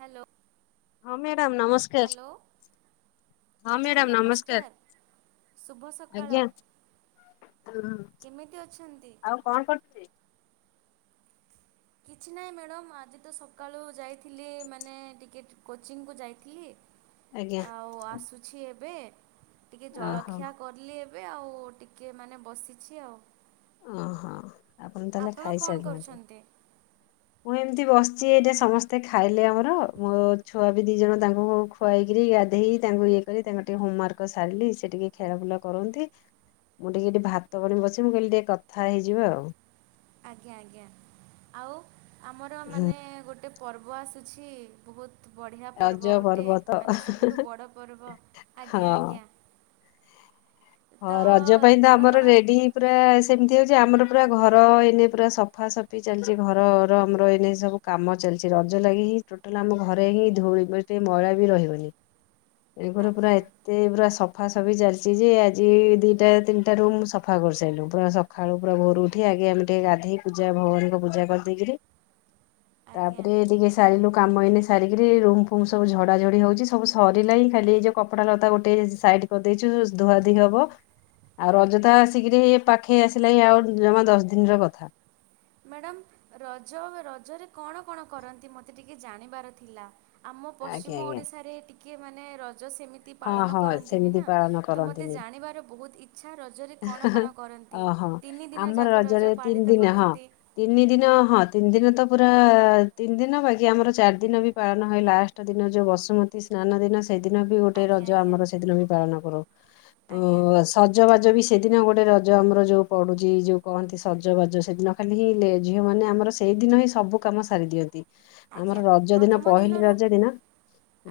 Hello. ହଁ madam ନମସ୍କା hello. Madam ନମସ୍କାର ଶୁଭ ସକାଳ। ଆଜ୍ଞା କେମିତି ଅଛନ୍ତି? ଆଉ କଣ କରୁଛନ୍ତି? କିଛି ନାହିଁ ମ୍ୟାଡ଼ମ୍ ଆଜି ତ ସକାଳୁ ଯାଇଥିଲି ମାନେ ଟିକେ କୋଚିଂକୁ ଯାଇଥିଲି। ଆଜ୍ଞା ଆଉ ଆସୁଛି ଏବେ, ଟିକେ ଓହୋ ଜଳଖିଆ କରି ଥିଲି ଏବେ ଆଉ ଟିକିଏ ମାନେ ବସିଛି ଆଉ। ଓହୋ। ତାହେଲେ ଆପଣ କଣ ଖାଇସାରିନାହାନ୍ତି। କରୁଛନ୍ତି? ମୁଁ ଏମିତି ବସିଛି ଏଇଟା ସମସ୍ତେ ଖାଇଲେ ଆମର ମୋ ଛୁଆ ବି ଦି ଜଣ ତାଙ୍କୁ ଖୁଆଇକରି ଗାଧେଇ ତାଙ୍କୁ ଇଏ କରି ତାଙ୍କ ଟିକେ ହୋମୱାର୍କ ସାରିଲି ସେ ଟିକେ ଖେଳ ବୁଲ କରନ୍ତି। ମୁଁ ଟିକେ ଟିକେ ଭାତ ପାଣି ବସେଇଛି ମୁଁ କହିଲି ଟିକେ କଥା ହେଇଯିବା ଆଉ। ଆଜ୍ଞା ଆଜ୍ଞା। ଆଉ ଆମର ମାନେ ଗୋଟେ ଗୋଟେ ପର୍ବ ଆସୁଛି, ବହୁତ ବହୁତ ବଢ଼ିଆ ପର୍ବ ରଜ ଗୋଟେ ତ ମାନେ ସବୁଠୁ ବଡ଼ ପର୍ବ। ଆଜ୍ଞା ହଁ। ଆଜ୍ଞା। ତ ହଁ ରଜ ପାଇଁ ତ କଣ ଆମର କଣ ରେଡି। ପୁରା ସେମିତି ହୋଉଚି ଆମର ପୁରା ଘର ଏଇନେ ପୁରା ସଫାସଫି ଚାଲିଚି ଘରର ଆମର ଏଇନେ ସବୁ କାମ ଚାଲିଚି ରଜ ଲାଗି ହିଁ ଟୋଟାଲ ଆମ ଘରେ ହିଁ ଧୁଳି ଟିକେ ମଇଳା ବି ରହିବନି। [unintelligible] ଆଜ୍ଞା ଏତେ ପୁରା ସଫା ସଫି ଚାଲିଚି ଯେଆଜି ଆଜି ଦିଇଟା ତିନିଟା ରୁମ୍ ସଫା କରିସାରିଲୁ ପୁରା ସକାଳୁ ପୁରା ଭୋରୁ ଉଠି ଆଗେ ଆମେ ଟିକେ ଗାଧେଇ ପୂଜା ଭଗବାନଙ୍କ ପୂଜା କରିଦେଇକିରି ଆଜ୍ଞା ତାପରେ ଟିକେ ସାରିଲୁ କାମ ଏଇନେ ସାରିକିରି ରୁମ୍ ଫୁମ୍ ସବୁ ଝଡ଼ାଝଡ଼ି ହୋଉଚି ସବୁ ସରିଲାଣି ଖାଲି ଏ ଯୋଉକପ କପଡ଼ା ଲତା ଗୋଟେଇ ଆଜି ସାଇଡ୍ କରିଦେଇଚୁ ଧୁଆଧୁଇ ଧୋଇ ହବ ଆଉ ରଜ ତ ଆସିକିରି ପାଖେଇ ଆସିଲାଣି ଆଉ ଜମା ଦଶ ଦିନିର କଥା। ମ୍ୟାଡ଼ାାମ ରଜ ରଜରେ କଣ କଣ କରନ୍ତି ମତେ ଟିକେ ଜାଣିବାର ଥିଲା? ଆମ ଆଜ୍ଞା ପଶ୍ଚିମ ଆଜ୍ଞା ଓଡ଼ିଶାରେ ଟିକେ ମାନେ ରଜ ସେମିତି ଏତେ ହଁ ପାଳନ ହଁ କରନ୍ତିନି ସେମିତି ନା ପାଳନ ତ ମତେ କରନ୍ତିନି। ଜାଣିବାର ବୋ ହୁତ ଇ ଆଚ୍ଛା ରଜରେ କଣ କଣ କରନ୍ତି ଓହୋ ତିନି ଦିନ ଆମର ଯାକ ରଜରେ ରଜ ତିନି ପାଳିତ ଦିନ ହଁ। କରନ୍ତି। ତିନି ଦିନ ହଁ ତିନି ଦିନ ତ ପୁରା ତିନି ଦିନ ବାକି ଆମର ଚାରି ଦିନ ବି ପାଳନ ହୁଏ ଲାଷ୍ଟ। ଶେଷ ଦିନ ଯୋଉ ବସୁମତୀ ସ୍ନାନ ଦିନ ସେଦିନ ବି ଗୋଟେ ଆଜ୍ଞା ରଜ ଆଜ୍ଞା ଆମର ସେଦିନ ବି ପାଳନ କରୁ ଆଜ୍ଞା ସଜବାଜ ବି ସେଦିନ ଗୋଟେ ରଜ ଆମର ଯୋଉ ପଡୁଚି ଯୋଉ କହନ୍ତି ସଜବାଜ ସେଦିନ ଖାଲି ହିଁ ଝିଅ ମାନେ ଆମର ସେଇଦିନ ହିଁ ସବୁ କାମ ସାରି ଦିଅନ୍ତି ଆଜ୍ଞା ଆମର ରଜ ଦିନ ପ୍ରଥମ ପହିଲି ଦିନରୁ ରଜ ଦିନ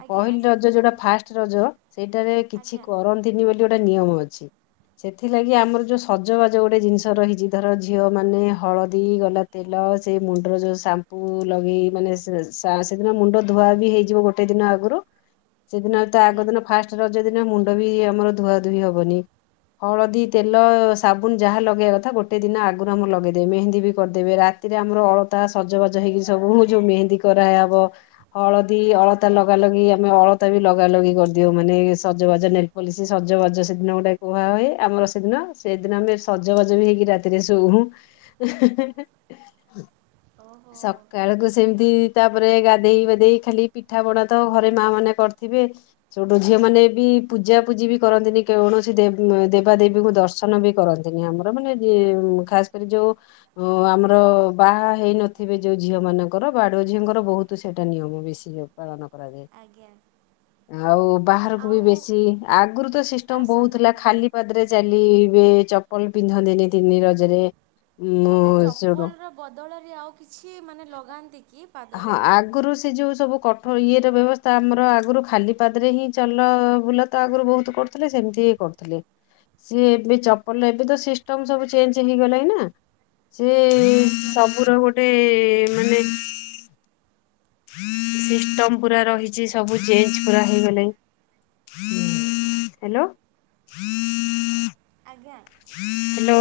ଆଜ୍ଞା ପହିଲି ଆଜ୍ଞା ରଜ ଯୋଉଟା କୁହନ୍ତୁ ଫାଷ୍ଟ ରଜ ସେଇଟାରେ କିଛି ଆଜ୍ଞା କରନ୍ତିନି ବୋଲି ଗୋଟେ ନିୟମ ଅଛି। ସେଥିଲାଗି ଆମର ଯୋଉ ସଜବାଜ ଗୋଟେ ଜିନିଷ ରହିଛି ଧର ଝିଅ ମାନେ ହଳଦୀ ଗଲା ତେଲ ସେ ମୁଣ୍ଡର ଯୋଉ ସାମ୍ପୁ ଲଗେଇ ମାନେ ସେଦିନ ମୁଣ୍ଡ ଧୁଆ ବି ହେଇଯିବ ଗୋଟେ ଗୋଟେ ଦିନ ଆଗୁରୁ ସେଦିନ ତା ଆଜ୍ଞା ଆଗ ଦିନ ଫାଷ୍ଟ ରଜ ଦିନ ମୁଣ୍ଡ ବି ଆମର ଧୂଆଧୂଇ ହବନି। ହଳଦୀ ତେଲ ସାବୁନ ଯାହା ଲଗେଇବା କଥା ଗୋଟେ ଦିନ ଆଗରୁ ଆମ ଲଗେଇଦେବେ ମେହେନ୍ଦୀ ବି କରିଦେବେ ରାତି ସେଥିରେ ଆମର ଅଳତା ସଜବାଜ ହେଇକି ସବୁ ଯୋଉ ମେହେନ୍ଦୀ କରାହବ। ହଳଦୀ ଅଳତା ଲଗା ଲଗି ଆମେ ଅଳତା ବି ଲଗା ଲଗି କରିଦିଉ ମାନେ ସଜବାଜ ନେ କଲେ ସେ ସଜବାଜ ସେଦିନ ଗୋଟେ କୁହା ହୁଏ ଆମର ସେଦିନ ସେଦିନ ଆମେ ସଜବାଜ ବି ହେଇକି ରାତିରେ ଶୋଉ। [inaudible] ଓହୋ ସକାଳୁକୁ ସେମିତି ତାପରେ ଆଜ୍ଞା ଗାଧେଇ ପାଧେଇକି ଖାଲି ପିଠାପଣାା ତ ଘରେ ମାଆ ମାନେ କରିଥିବେ। ସେପେଟ ଝିଅ ମାନେ ବି ପୂଜା ପୂଜି ବି କରନ୍ତିନି କୌଣସି ଦେ ଦେବାଦେବୀଙ୍କୁ ଦର୍ଶନ ବି କରନ୍ତିନି ଆମର ମାନେ ଖାସ କରି ଯୋଉ ଅ ଆମର ବାହା ହେଇନଥିବେ ଯୋଉ ଝିଅ ମାନଙ୍କର ବାଡୁଅ ଝିଅଙ୍କର ବୋହୁତ ସେଇଟା ନିୟମ ବେଶି [unintelligible] [unintelligible] ଆଜ୍ଞା। ଆଉ ବାହାରକୁ ବି ଆଉ ବେଶି ଆଗୁରୁ ତ ସିଷ୍ଟମ ବୋହୁତ ଥିଲା। ଆସନ୍ତିନି ଖାଲି ପାଦରେ ଚାଲିବେ ଚପଲ ପିନ୍ଧନ୍ତିନି ତିନି ରଜରେ। ଉଁ ମାନେ ସେଉଠୁ ଚପଲର ବଦଳରେ ଆଉ କିଛି ମାନେ ଲଗାନ୍ତି କି? ହଁ ପାଦରେ? ଆଗ ଆଗରୁ ସେ ଯୋଉ ସବୁ କଠୋର ଇଏର ବ୍ୟବସ୍ଥା ଆମର ଆଗରୁ ଖାଲି ପାଦରେ ହିଁ ଚାଲ ବୁଲା ତ ଆଗରୁ ବୋହୁତକରୁଥିଲେ। ଥିଲେ ସେମିତି କରୁଥିଲେ ସିଏ ଏବେ ଚପଲ ଏବେ ତ ସିଷ୍ଟମ ସବୁ ଚେଞ୍ଜ ହେଇଗଲାଣି ନା। ସେ ଆଜ୍ଞା ସବୁର ଗୋଟେ ମାନେ ସିଷ୍ଟମ ପୁରା ରହିଚି ସବୁ ଚେଞ୍ଜ ପୁରା ହେଇଗଲାଣି। ହାଲୋ। ଆଜ୍ଞା। ହ୍ୟାଲୋ।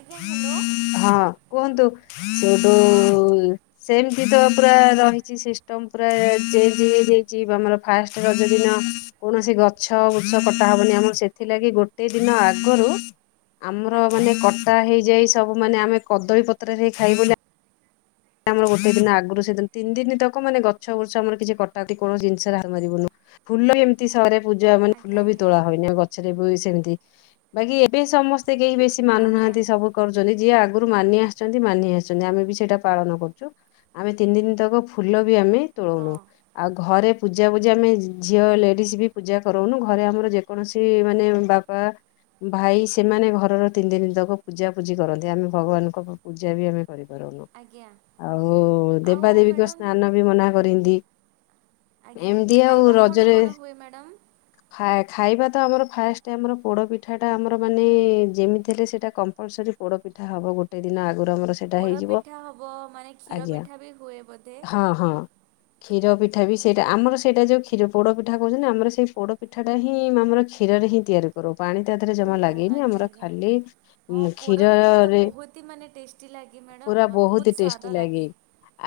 ଆଜ୍ଞା, ହ୍ୟାଲୋ। ହଁ, କୁହନ୍ତୁ। ସେଇଠୁ ହଁ ସେମତି ତ ପୁରା ରହିଛି, ସିଷ୍ଟମ୍ ପୁରା ଚେଞ୍ଜ ହେଇଯାଇଛି, ଆମର ଫାଷ୍ଟ ରଜ ଦିନ କୌଣସି ଗଛ ବୃଛ କଟା ହବନି, ଆମର ସେଥିଲାଗି ଗୋଟେ ଦିନ ଆଗରୁ ଆମର ଆଜ୍ଞା ମାନେ କଟା ହେଇଯାଏ ସବୁ, ମାନେ ଆମେ କଦଳୀ ପତ୍ରରେ ହେ ଖାଇଵୁ ବୋଲି ଆମର ଗୋଟେ ଦିନ ଆଗରୁ, ସେଦିନ ତିନି ଦିନ ତକ, ମାନେ ଗଛ ବୃଛ ଆମର କିଛି କଟାତି, କୌଣସି ଜିନିଷରେ ହାତ ମାରିବୁନି। ଫୁଲ ଏମିତି ସହରେ ପୂଜା, ମାନେ ଆଜ୍ଞା ଫୁଲ ବି ଆଜ୍ଞା ତୋଳା ହୁଏନି, ଗ ପଛରେ ଵୁଏ ସେମିତି, ବାକି ଏବେ ସମସ୍ତେ କେହି ବେଶୀ ଆଜ୍ଞା ମାନୁନାହାନ୍ତି। ଉପୋଭୋଗ କରୁଛନ୍ତି, ଯିଏ ଆଗରୁ ମାନି ଆସିଛନ୍ତି, ମାନି ଆସିଛନ୍ତି, ଆମେ ବି ସେଇଟା ପାଳନ କରୁଛୁ। ଆମେ ତିନି ଦିନ ତକ ଫୁଲ ବି ଆମେ ହଁ ତୋଳଉନୁ। ଆଉ ଘରେ ପୂଜା ବୂଜା ଆମେ ଝିଅ, ଲେଡ଼ିଜ ବି ପୂଜା କରଉନୁ, ଘରେ ଆମର ଯେକୌଣସି ମାନେ ବା ପା, ଭାଇ ସେମାନେ ଘରର ତିନି ଦିନ ତକ ପୂଜାପୂଜି କରନ୍ତି। ଆମେ ଭଗବାନଙ୍କ ପୂଜା ବି ଆମେ କରିପାରୁନୁ। ଆଜ୍ଞା ଆଉ ଆଉ ଦେବାଦେବୀଙ୍କ ମ୍ୟାଡ଼ମ୍ ସ୍ନାନ ବି ମନା କରିନ୍ତି। ଆଜ୍ଞା, ଖାଇବା କଣ ରଜରେ କଣ ହୁଏ ମ୍ୟାଡ଼ାମ୍? ଖା, ଖାଇବା ତ ଆମର ଫାଷ୍ଟ, ଆମର ପୋଡ଼ ପିଠାଟା ଆମର, ମାନେ ଯେମିତି ହେଲେ ସେଇଟା କମ୍ ପରି ସରି ପୋଡ଼ ପିଠା ହବ, ଗୋଟେ ଦିନ ଆଗରୁ ଆମର ସେଇଟା ହେଇଯିବ ପୋଡ଼ପିଠା ହବ, ମାନେ କ୍ଷୀର ଆଜ୍ଞା ପିଠା ବି ହୁଏ ବୋଧେ। ହଁ, ହଁ। [inaudible] କ୍ଷୀର ପିଠା ବି ସେଇଟା ଆମର, ସେଇଟା ଯେଉଁ କ୍ଷୀର ପୋଡ଼ ପିଠା କହୁଛନ୍ତି, ଆମର ସେଇ ପୋଡ଼ ପିଠାଟା ହିଁ ଆମର କ୍ଷୀରରେ ହିଁ ତିଆରି କରଉ। ପାଣି ତା ଦେହରେ ଜମା ଓହୋ ଲାଗେନି, ଆଜ୍ଞା ଆମର ଆଜ୍ଞା। ଖାଲି ହଁ କ୍ଷୀର-ଅ ପୋଡ଼ପିଠା ତ ରେ ବହୁତ ହି ମାନେ ଟେଷ୍ଟି ଲାଗେ ପୁରା ମ୍ୟାଡ଼ମ୍ ବହୁତ ସ୍ୱାଦ ଟେଷ୍ଟି ଲାଗେ।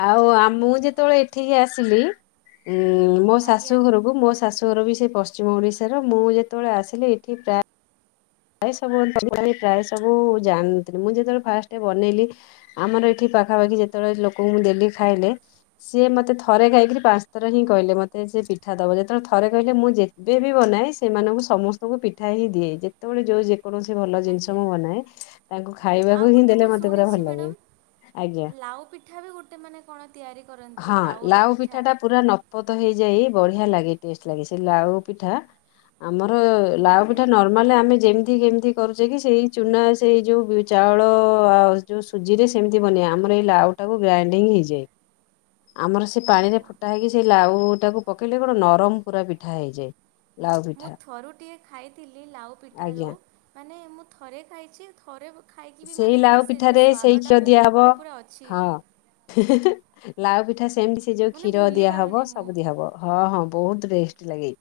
ଆଉ, ଆ ମୁଁ ଯେତେବେଳେ ଏଠିକି ଆସିଲି ମୋ ଆଜ୍ଞା ଶାଶୁ ଘରକୁ ମୋ ଶାଶୁଘର ବି ସେ ପଶ୍ଚିମ ଓଡ଼ିଶାର। ମୁଁ ଯେତେବେଳେ ଆସିଲି ଏଠି ପ୍ରାୟ ପ୍ରାୟ ସବୁ ପ୍ରାୟ ସବୁ ଜାଣଥିଲି, ମୁଁ ଯେତେବେଳେ ଫାଷ୍ଟ ବନେଇଲି ଆମର ଏଠି ପାଖାପାଖି ଯେତେବେଳେ ଲୋକଙ୍କୁ ଦେଲି ଖାଇଲେ, ସିଏ ମତେ ଥରେ ଖାଇକିରି ପାଞ୍ଚ ଥର ହିଁ କହିଲେ, ମତେ ମୋତେ ସେ ପିଠା ଦବ ଯେତେବେଳେ ଥରେ କହିଲେ, ମୁଁ ଯେବେ ବିି ବନାଏ, ସେମାନଙ୍କୁ ସମସ୍ତଙ୍କୁ ପିଠା ହିଁ ଦିଏ। ଯେ ସେତେବେଳେ ଯୋଉ ଯେକୌଣସି ଭଲ ଜିନିଷ ଆଜ୍ଞା ମୁଁ ବନାଏ, ତାଙ୍କୁ ଆଉ ଖାଇବାକୁ ହିଁ ଗୋଟେ ଦେଲେ ମୁଁ ମତେ ପୁରା ଶୁଣିଛି ଭଲ ଲାଗେ। ମ୍ୟାଡ଼ମ୍ ଆଜ୍ଞା। ଲାଉ ପିଠା ବି ଗୋଟେ, ମାନେ କଣ ତିଆରି କରନ୍ତି, ଲାଉର ପିଠା? ପତ ହେଇଯାଇ ବଢ଼ିଆ ଲାଗେ, ଟେଷ୍ଟ ଲାଗେ ସେ ଲାଉ ପିଠା, ଆମର ଲାଉ ଆଜ୍ଞା ପିଠା ନ ନର୍ମାଲ୍ ଆମେ ଯେମିତି କେମିତି କରୁଛେ କି, ସେଇ ଚୁନା, ସେଇ ଯୋଉ ଚାଉଳ-ଅ, ଆଉ ଯୋଉ ସୁଜିରେ ସେମିତି ବନଏ, ଆମର ଏଇ ଲାଉଟାକୁ ଗ୍ରାଇଣ୍ଡିଙ୍ଗ ହେଇଯାଏ, ଆମର ସେ ପାଣିରେ ଓହୋ ପଟା ହେଇକି ସେଇ ଲାଉ ଟାକୁ ପକେଇଲେ କଣ, ନରମ ପୁରା ପିଠା ହେଇଯାଏ। ଲାଉ ମୁଁ ପିଠା ଥରୁ ଟିକଏ ଖାଇଥିଲି ଲାଉ ପିଠା, ଆଜ୍ଞା ଯେଉଁ ମାନେ ମୁଁ ଥରେ ଖାଇଛି ଥରେ ଖାଇକି ବି, ସେଇ ମାନେ ମୋ ଲାଉ ସେ ଯେଉଁ ପିଠାରେ ସେଇ ସ୍ୱାଦଟା, କ୍ଷୀର ମୋ ଦିଆହବ ମୁହଁରେ ପୁରା ଅଛି। ହଁ ଲାଉ ପିଠା ସେମିତି, ସେ ଯୋଉ ମାନେ କ୍ଷୀର ଭୁଲି ପାରୁନି ଦିଆହବ, ମୁଁ ସବୁ ଦିଆହବ। ହଁ, ହଁ, ବହୁତ ଟେଷ୍ଟ ଲାଗେ।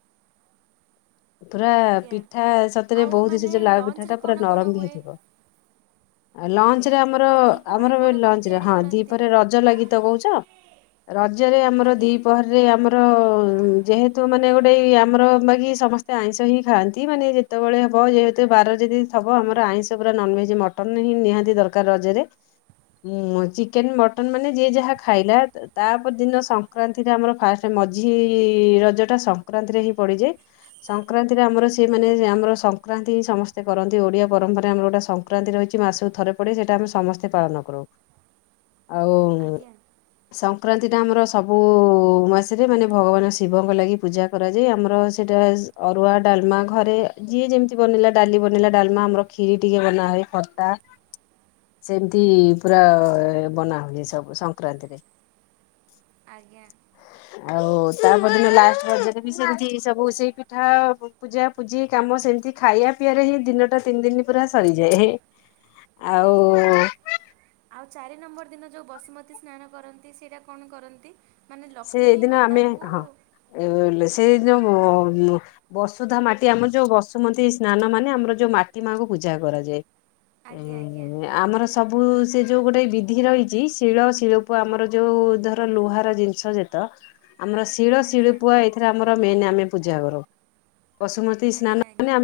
ପୁରା ଆଜ୍ଞା ପିଠା ସତରେ ଆଉ ବହୁତ, ସେ ମାନେ ଯୋଉ ଲାଉ ପିଠା ଲଞ୍ଚରେ ଟା ପୁରା କଣ କଣ ନରମ ବି ହୁଏ ହେଇଥିବ। [inaudible] ଆ ଲଞ୍ଚ ଆଜ୍ଞା ରେ ଆମର, ଆଉ ଦ୍ୱିପହରେ ଆମର ଏ କଣ କଣ ଲଞ୍ଚରେ ତିଆରି ହଁ, କରନ୍ତି ଦିପରେ ରଜ ଲାଗି ତ କହୁଛ। ରଜରେ ଆମର ଦି ଆଜ୍ଞା ପହ ରେ ଆମର ଯେହେତୁ, ମାନେ ଗୋଟେ ଆମର, ବାକି ସମସ୍ତେ ଆଇଁଷ ହିଁ ଖାଆନ୍ତି, ମାନେ ଯେ ସେତେବେଳେ ହବ ଯେହେତୁ ବାର ଯଦିଥବ ଆମର ଆଇଁଷ ପୁରା ନନ ଭେଜ ମଟନ ହିଁ ନିହାତି ଦରକାର ରଜରେ। ହୁଁ ଚିକେନ ମଟନ ମାନେ ଯିଏ ଯାହା ଖାଇଲା ତାପରେ ଦିନ ସଂକ୍ରାନ୍ତିରେ ଆମର ଫାଷ୍ଟ ମଝି ରଜ ଟା ସଂକ୍ରାନ୍ତିରେ ହିଁ ପଡିଯାଏ। ସଂକ୍ରାନ୍ତିରେ ଆମର ସିଏ ମାନେ ଆମର ସଂକ୍ରାନ୍ତି ହିଁ ସମସ୍ତେ କରନ୍ତି ଓଡ଼ିଆ ପରମ୍ପରା ଆମର ଗୋଟେ ସଂକ୍ରାନ୍ତି ରହିଛି ମାସକୁ ଥରେ ପଡ଼େ ସେଇଟା ଆମେ ସମସ୍ତେ ପାଳନ କରୁ। ଆଉ ଆଜ୍ଞା ସଂକ୍ରାନ୍ତିଟା ଆମର ସବୁ ମାସରେ ମାନେ ଭଗବାନ ଶିବଙ୍କ ଲାଗି ପୂଜା କରାଯାଏ, ଆମର ସେଇଟା ଅରୁଆ ଡାଲମା ଘରେ ଯିଏ ଯେମିତି ବନେଇଲା ଡାଲି ବନେଇଲା ଡାଲମା ଆମର ଖିରି ଟିକେ ବନା ହୁଏ, ଖଟା ସେମିତି ପୁରା ବନାହୁଏ ସବୁ ସଂକ୍ରାନ୍ତିରେ। ଆଜ୍ଞା। ଆଉ ତା ପରଦିନ ଲାଷ୍ଟ ରଜରେ ବି ସେମିତି ସବୁ ସେଇ ପିଠା ପୂଜା ପୂଜି କାମ ସେମିତି ଖାଇବା ପିଇରେ ହିଁ ଦିନଟା ତିନି ଦିନ ପୁରା ସରିଯାଏ ହେଁ। ଓହୋ। ଆଉ ଚାରି ନମ୍ବର ଦିନ ଯୋଉ ବସୁମତୀ ସ୍ନାନ କରନ୍ତି ସେଇଟା କଣ କରନ୍ତି? ମାନେ ଲକ୍ଷ୍ମୀ ମାତାଙ୍କୁ ଲେ ସେଇ ଯୋଉ ବ ବସୁଧା ମାଟି ଆମର ଯୋଉ ବସୁମତୀ ସ୍ନାନ ମାନେ ଆମର ଯୋଉ ମାଟି ମାଙ୍କୁ ପୂଜା କରାଯାଏ। ଆଜ୍ଞା ଆଜ୍ଞା ହ ଆମର ସବୁ ସେ ଯୋଉଁ ଗୋଟେ ବିଧି ରହିଛି ଶିଳ ଶିଳପୁଆ ଆମର ଯେଉ ଧର ଲୁହାର ଜିନିଷ ଛ ଯେତ ଆମର ଶିଳ ଆଜ୍ଞା ଶିଳପୁଆ ଏଥିରେ ଆମର ମେନ ଆମେ ପୂଜା କରଉ। ବସୁମତୀ ସ୍ନାନ ଆଜ୍ଞା ମାନେ ଆଜ୍ଞା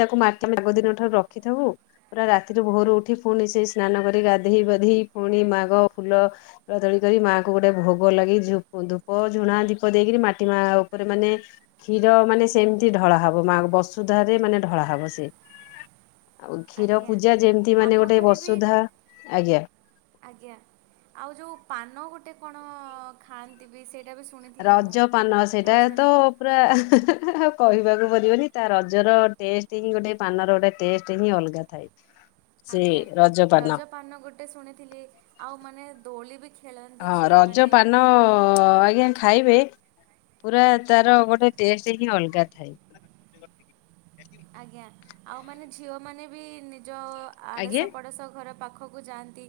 ତାକୁ ମାଟି ଆମେ ଆଗଦିନ ଠାରୁ ରଖିଥିବୁ ପୁରା ରାତିରୁ ଭୋରୁ ଉଠି ପୁଣି ସେଇ ସ୍ନାନ କରି ଗାଧେଇ ପାଧେଇ ପୁଣି ମା'ଙ୍କ ଫୁଲ ତୋଳା ତୋଳି କରି ମାଆ କୁ ଗୋଟେ ଭୋଗ ଲଗେଇ ଧୂପ ଝୁଣା ଦୀପ ଦେଇକରି ମାଟି ମା ଉପରେ ମାନେ କ୍ଷୀର ମାନେ ସେମିତି ଢଳା ହବ ମା ବସୁଧା ରେ ମାନେ ଢଳା ହବ ସେ। ଆଉ କ୍ଷୀର ଆଜ୍ଞା ପୂଜା ଯେମତି ଆମ ମାନେ ଗୋଟେ ଘରେ ବି ବସୁଧା ଆଜ୍ଞା। ଆଜ୍ଞା ଆଉ ଯୋଉ ପାନ ଗୋଟେ କଣ ଖାଆନ୍ତି ବି ସେଇଟା ବି ଶୁଣିଥିଲି ମୁଁ ରଜ ପାନ ସେଇଟା ତ ରଜରେ ପୁରା ଆଉ କହିବାକୁ ପଡ଼ିବନି ତା ରଜର ଟେଷ୍ଟ ହିଁ ଗୋଟେ ପାନର ଗୋଟେ ଟେଷ୍ଟ ହିଁ ଅଲଗା ଥାଏ। ସେ ଆଜ୍ଞା ରଜ ରଜପାନ। ପାନ ଗୋଟେ ଶୁଣିଥିଲି ଆଉ ମାନେ ଦୋଳି ବି ଖେଳନ୍ତି ରଜ ଝିଅମାନେ। ପାନ ହଁ ଆଜ୍ଞା ଖାଇବେ ପୁରା ତାର ଗୋଟେ ଟେଷ୍ଟ ହିଁ ଅଲଗା ଥାଏ। ଆଜ୍ଞା ଆଉ ମାନେ ଝିଅମାନେ ବି ନିଜ ଆଜ୍ଞା ଆଡ଼ଶ ପଡ଼ଶ ଘର ପାଖ ଖକୁ ଯାଆନ୍ତି।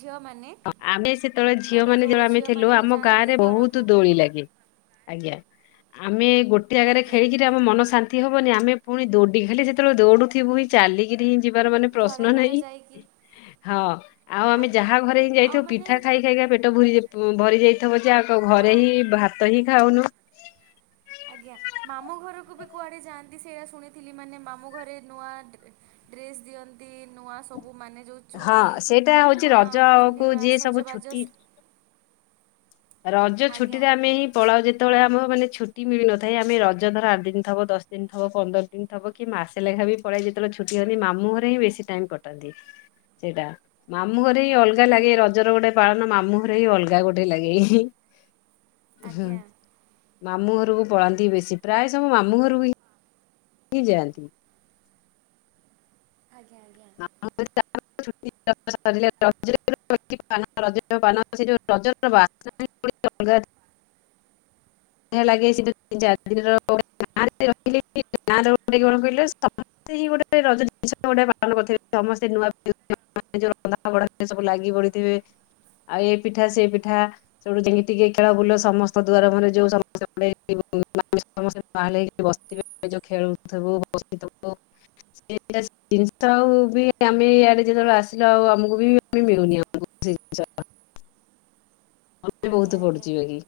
ଝିଅମାନେ ଆମେ ସେତେବେଳେ ଝିଅ ମାନେ ଯୋଉ ଯେବେଳେ ଆମେ ଥିଲୁ ଝିଅମାନେ ବି ଆମ ଗାଁ ଯାଆନ୍ତି ରେ ଘରକୁ ବହୁତ ଦୋଳି ଲାଗେ। ଆଜ୍ଞା ଆମେ ଗୋଟେ ଯାଗରେ ଆଜ୍ଞା ଖେଳିକି ଆଉ ଆମ ମନ ଶାନ୍ତି ହବନି ଆମେ ପୁଣି ଦୌଡି ଖାଲି ସେତେବେଳେ ଦୌଡୁଥିବୁ ହିଁ। ଚାଲିକିରି ହିଁ ଯିବାର ମାନେ ଘର ପ୍ରଶ୍ନ ଘର ନାହିଁ, ଯାଇକି ଆଉ ଆମେ ଆଜ୍ଞା ଯାହା ଘରେ ଆଉ ଯାଇଥିବୁ ମାନେ ପିଠା ଖାଇ ଖାଇକା ପେଟ ଭ ଭରି ଯାଇଥିବ ଯେ ହଁ ଘରେ ହିଁ ଭାତ ହିଁ ଖାଉନୁ। ଆଜ୍ଞା ମାମୁଁ ଘରକୁ ବି କୁଆଡ଼େ ଯାଆନ୍ତି ସେଇଟା ଶୁଣିଥିଲି ମାନେ ମାମୁଁ ଘରେ ନୂଆ ଡ୍ରେ ଡ୍ରେସ ଦିଅନ୍ତି, ନୂଆ ସବୁ ମାନେ ଯୋଉ ହଁ ଚୁଡ଼ି, ସେଇଟା ହଉଛି ନୂଆ ରଜ କୁ ପିନ୍ଧିବା ଯିଏ ସବୁ ଛୁଟି ସଜବାଜସ ରଜ ଛୁଟିରେ ଆମେ ହିଁ ପଳାଉ ଯେତେବେଳେ ଆମର ମାନେ ଛୁଟି ମିଳନଥାଏ ଆମେ ରଜ ଧର ଆଠ ଦିନ ଥବ ଦଶ ଦିନ ଥବ ପନ୍ଦର ଦିନ ଥବ କି ମାସେ ଲେଖା ବି ପଳାଇ ଯେତେବେଳେ ଛୁଟି ହଅନ୍ତି ମାମୁଁ ଘରେ ହିଁ ବେଶୀ ଟାଇମ ପଟନ୍ତି। ସେଇଟା। ମାମୁଁ ଘରେ ଓହୋ ହିଁ ଅଲଗା ଲାଗେ ରଜର ଗୋଟେ ପାଳନ ମାମୁଁ ଘରେ ହିଁ ଅଲଗା ଗୋଟେ ଲାଗେ। ହୁଁ ଆଜ୍ଞା ମାମୁଁ ଘରକୁ ପଳାନ୍ତି ବେଶୀ ପ୍ରାୟ ସବୁ ମାମୁଁ ଘରକୁ ହିଁ ଯାଆନ୍ତି। ଆଜ୍ଞା ଆଜ୍ଞା। [inaudible] [unintelligible] [inaudible] ଲାଗେ ସେ ତିନି ଚାରି ଦିନର ଗାଁ ରହିଲେ ଗାଁ ରଟ କଣ କହିଲ? [unintelligible] [unintelligible] ଆଉ ଏ ପିଠା ସେ ପିଠା। ସେଠୁ ଯି ଟିକେ ଖେଳ ବୁଲ ସମସ୍ତ ଦୁଆର ମାନେ ଯୋଉ। [unintelligible] [unintelligible] ଉ ବି ଆମେ ଇଆଡ଼େ ଯେତେବେଳେ ଆସିଲୁ ଆଉ ଆମକୁ ବି ଆେ ମିଳୁନି ଆମକୁ ସେ ଜିନିଷ। ମନେ ଆଜ୍ଞା ବହୁତ ଆଜ୍ଞା ପଡୁଛି [unintelligible]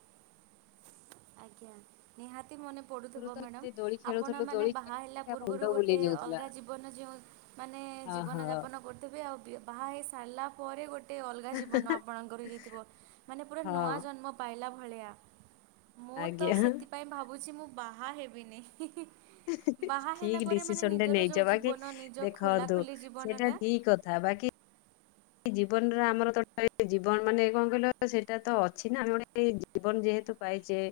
ଆଜ୍ଞା ନିହାତି ମନେ ଆଗରୁ ପଡ଼ୁଥିବ ତ ଏତେ ମ୍ୟାଡ଼ମ୍ ଦୋଳି ଆପଣ ଖେଳୁଥିଲୁ ମାନ ଦୋଳି ଖେଳି ବାହା ହେଲା ଖେଳିକା ମୁଣ୍ଡ ପୂର୍ବରୁ ଗୋଟେ ବୁଲେଇ ଯାଉଥିଲା ଅଲଗା ଜୀବନ ଯେଉଁ ମାନେ ଓହୋ ଜୀବନଯାପନ କରିଥିବେ ଆଉ ବି ବାହା ହେଇ ସାରିଲା ପରେ ଗୋଟେ ଅଲଗା ଜୀବନ ଆପଣଙ୍କର ହେଇଥିବ ମାନେ ପୁରା ନୂଆ ହଁ ଜନ୍ମ ପାଇଲା ଭଳିଆ ମୁଁ ତ ଆଜ୍ଞା। ସେଥିପାଇଁ ଭାବୁଛି ମୁଁ ବାହା ହେବିନି। ବାହା ହେଲା ଠିକ ପରେ ମାନେ ଡିସିସନ ଟେ ନିଜର ନେଇଛ ଯେଉଁ ବାକି ଜୀବନ ନିଜ ଦେଖନ୍ତୁ ଖୋଲାଖୋଲି ସେଟା ଜୀବନଟା ଠିକ କଥା ବାକି ଜୀବନରେ ଆମର ତ ଜୀବନ ମାନେ କଣ କହିଲ ସେଇଟା ତ ଅଛି ନା ଆମର? ଜୀବନ ଯେହେତୁ ପାଇ ଯେ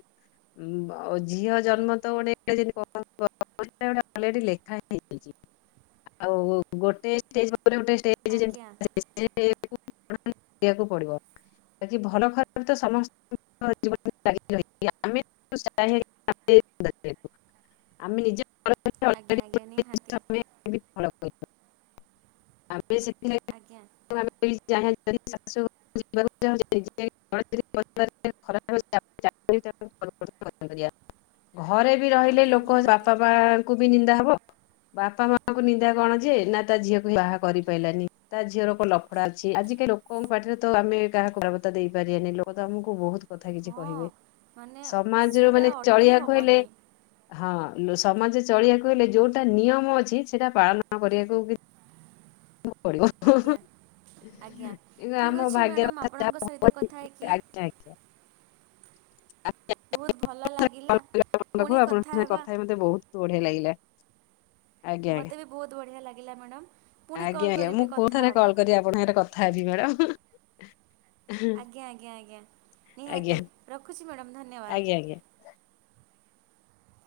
ଝିଅ ଜନ୍ମ ତ ଗୋଟେ [unintelligible] ଲେଖା ହେଇ। [unintelligible] ଆଜ୍ଞା କରିବାକୁ ପଡିବ। ବାକି ଭଲ ଖରାପ ତ ସମସ୍ତଙ୍କ ଜୀବନ ଲାଗି ରହିଛି ଆମେ ଆଜ୍ଞା ଆଜ୍ଞା [unintelligible] ନିହାତି [unintelligible] ଆମେ ସେଥିଲାଗ ଆଜ୍ଞା। ଯିବା ଚାହୁଁଛି [inaudible] ଖରା [inaudible] ଘରେ ବି ରହିଲେ ଆଜ୍ଞା ଲୋକ ନିହାତି ବାପା ମା ବି ନିନ୍ଦା ହବ ବାପା ମାଙ୍କୁ ନିନ୍ଦା କଣ ଯେ ନା ତା ଝିଅକୁ ବାହା କରିପାରିଲାନିି। ତା ଝିଅର କଣ ଲଫଡା ଅଛି ଆଜିିକାଲି ଲୋକଙ୍କ ପାଟିରେ ତ ଆମେ କାହାକୁ ବାରବତ୍ତା ଦେଇ ପାରିବାନି ଲୋକ ତ ଆମକୁ ବହୁତ କଥା କିଛି ହଁ କହିବେ ମାନେ ସମାଜରୁ ସେଇଟା ମାନେ ଅଟକି ଚଳିବାକୁ ହେଲେ। ହେବନି ହଁ ସମାଜରେ ଚଳିବାକୁ ହେଲେ ଯୋଉଟା ନିୟମ ଅଛି ସେଟା ପାଳନ କରିବାକୁ ପଡିବ। ଆଜ୍ଞା। ଆଜ୍ଞା କିନ୍ତୁ ଆମ ଠିକ ଅଛି ଭାଗ୍ୟ ମ୍ୟାଡ଼ମ କଥା ଆପଣଙ୍କ ସହିତ କଥା ହେଇକି ଆଜ୍ଞା ବହୁତ ଭଲ ପାଖ ଲାଗିଲା ପୁଣି [inaudible] ଆପଣଙ୍କ ସାଙ୍ଗେ ହେବା କଥା ହେଇ ମତେ ବହୁତ ବଢିଆ ଲାଗିଲା। ଆଜ୍ଞା। ମୋତେ ବି ବହୁତ ବଢ଼ିଆ ଲାଗିଲା ମ୍ୟାଡ଼ମ୍ ପୁଣି ଆଜ୍ଞା କଲ୍ ଆଜ୍ଞା ମୁଁ କରିବି କୋଉ କଥା ଥରେ ହବା। କଲ୍ କରି ଆପଣଙ୍କ ସାଥିରେ କଥା ହେବି ମ୍ୟାଡାମ ଆଜ୍ଞା ଆଜ୍ଞା ଆଜ୍ଞା ଆଜ୍ଞା ନିହାତି ରଖୁଛି ମ୍ୟାଡ଼ାମ୍ ଧନ୍ୟବାଦ। ଆଜ୍ଞା ଆଜ୍ଞା।